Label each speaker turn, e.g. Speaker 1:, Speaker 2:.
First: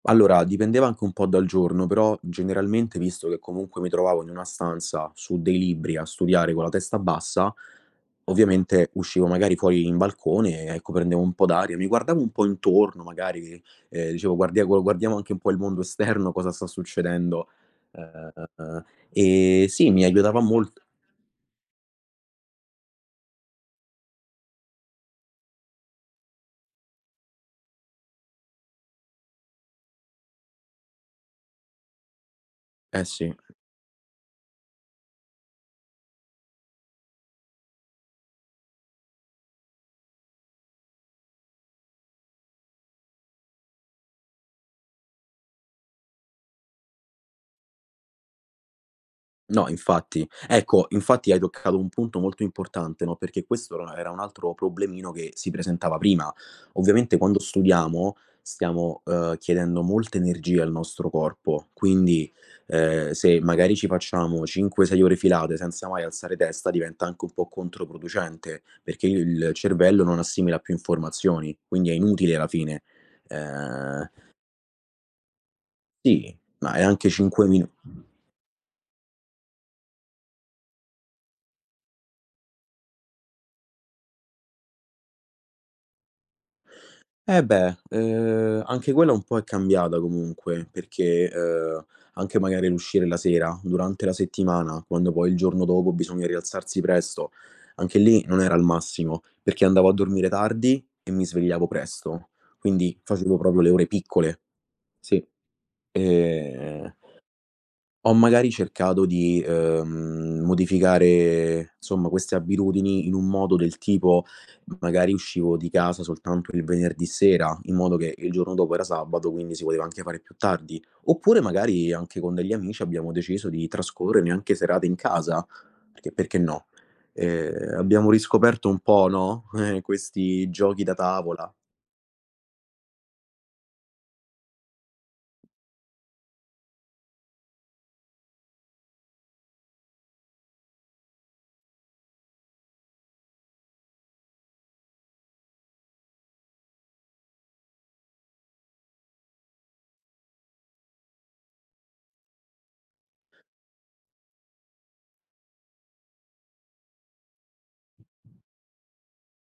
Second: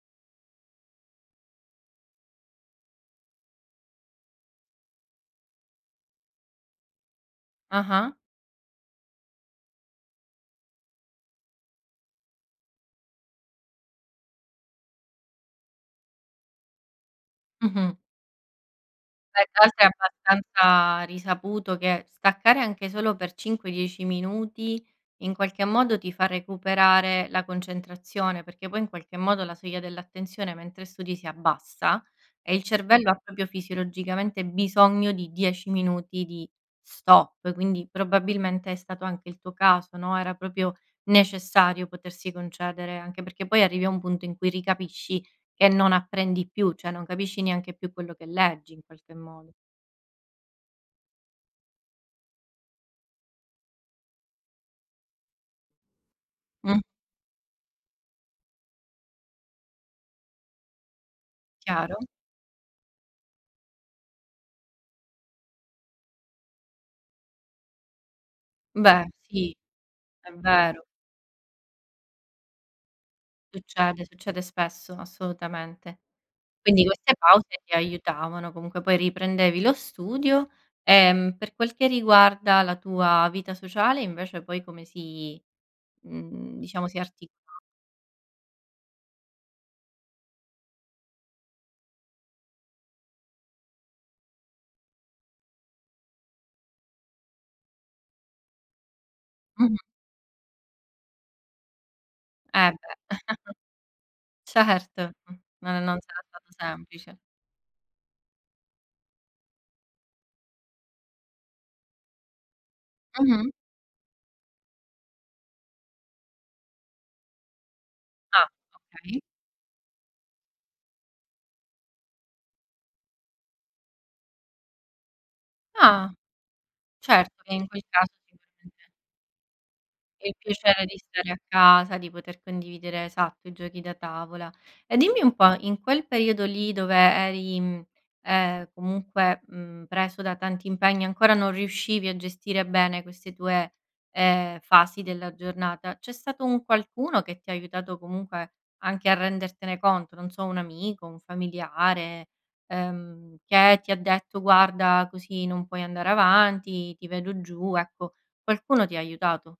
Speaker 1: Allora, dipendeva anche un po' dal giorno, però generalmente, visto che comunque mi trovavo in una stanza, su dei libri a studiare con la testa bassa,
Speaker 2: Ah-ah.
Speaker 1: ovviamente uscivo magari fuori in balcone e ecco, prendevo un po' d'aria, mi guardavo un po' intorno magari, ehm, dicevo: "Guardia gu guardiamo guardiamo anche un po' il mondo esterno, cosa sta succedendo";
Speaker 2: Mh-mh.
Speaker 1: uhm,
Speaker 2: E tra
Speaker 1: ehm,
Speaker 2: alto è
Speaker 1: sì mi aiutava molt
Speaker 2: abbastanza risaputo che staccare anche solo per 5-10 minuti, in qualche modo ti fa recuperare la concentrazione, perché poi in qualche modo la soglia dell'attenzione mentre studi si abbassa, e il
Speaker 1: Eh
Speaker 2: cervello ha
Speaker 1: sì.
Speaker 2: proprio fisiologicamente bisogno di 10 minuti di stop. Quindi probabilmente è stato anche il tuo caso no, era proprio necessario potersi concedere, anche perché poi arrivi a un punto in cui ricapisci che non apprendi più, cioè non capisci neanche più quello che leggi, in qualche modo.
Speaker 1: No infatti. Ecco, infatti hai toccato un punto molto importante, no, perché questo or era un altro problemino che si presentava prima.
Speaker 2: Mh.
Speaker 1: Ovviamente quando studiamo, stiamo, uhm, chiedendo molta energia al nostro corpo.
Speaker 2: Chiaro.
Speaker 1: Quindi, ehm, se magari ci facciamo 5-6 ore filate, senza mai alzare testa, diventa anche un po' controproducente,
Speaker 2: Beh,
Speaker 1: perché il
Speaker 2: sì,
Speaker 1: cervello non
Speaker 2: è
Speaker 1: assimila più
Speaker 2: vero.
Speaker 1: informazioni, quindi è inutile alla fine.
Speaker 2: Succede,
Speaker 1: Ehm
Speaker 2: succede spesso, assolutamente.
Speaker 1: Sì, ma è
Speaker 2: Quindi
Speaker 1: anche
Speaker 2: queste
Speaker 1: 5
Speaker 2: pause
Speaker 1: minu
Speaker 2: ti aiutavano. Comunque poi riprendevi lo studio, ehm, per quel che riguarda la tua vita sociale invece poi come si mhmm, diciamo si articola
Speaker 1: Eh beh, uhm, anche quella un po' è cambiata comunque perché, uhm, anche magari l'uscire la sera: durante la settimana, quando poi il giorno dopo bisogna rialzarsi presto, anche lì non era il massimo, perché
Speaker 2: Mh-mh.
Speaker 1: andavo a dormire tardi e mi svegliavo presto,
Speaker 2: Eh beh.
Speaker 1: quindi facevo proprio le ore piccole.
Speaker 2: Certo,
Speaker 1: Sì.
Speaker 2: mh. No no non sarà stato
Speaker 1: Ehm
Speaker 2: semplice.
Speaker 1: ho magari cercato di, uhm, modificare, somma queste abitudini in un
Speaker 2: Mh-mh.
Speaker 1: modo del tipo: magari uscivo di casa soltanto il venerdì sera, in modo che il
Speaker 2: Ah
Speaker 1: giorno dopo era
Speaker 2: okay.
Speaker 1: sabato, quindi si poteva anche fare più tardi. Oppure magari, anche con degli amici, abbiamo deciso di trascorrere anche serate in casa, perchè
Speaker 2: Ah.
Speaker 1: perché no. E,
Speaker 2: Certo, e in
Speaker 1: ehm,
Speaker 2: quel
Speaker 1: abbiamo
Speaker 2: caso
Speaker 1: riscoperto un
Speaker 2: sicuramente
Speaker 1: po' no, eh,
Speaker 2: È il
Speaker 1: questi giochi
Speaker 2: piacere
Speaker 1: da
Speaker 2: di stare a
Speaker 1: tavola.
Speaker 2: casa, di poter condividere, esatto, i giochi da tavola. E dimmi un po', in quel periodo lì dove eri, mhmm, ehm, comunque, mhmm, preso da tanti impegni, ancora non riuscivi a gestire bene queste tue, ehm, fasi della giornata, c'è stato un qualcuno che ti ha aiutato comunque anche a rendertene conto? Non so, un amico, un familiare, ehm, che ti ha detto: "Guarda, così non puoi andare avanti, ti vedo giù", ecco qualcuno ti ha aiutato?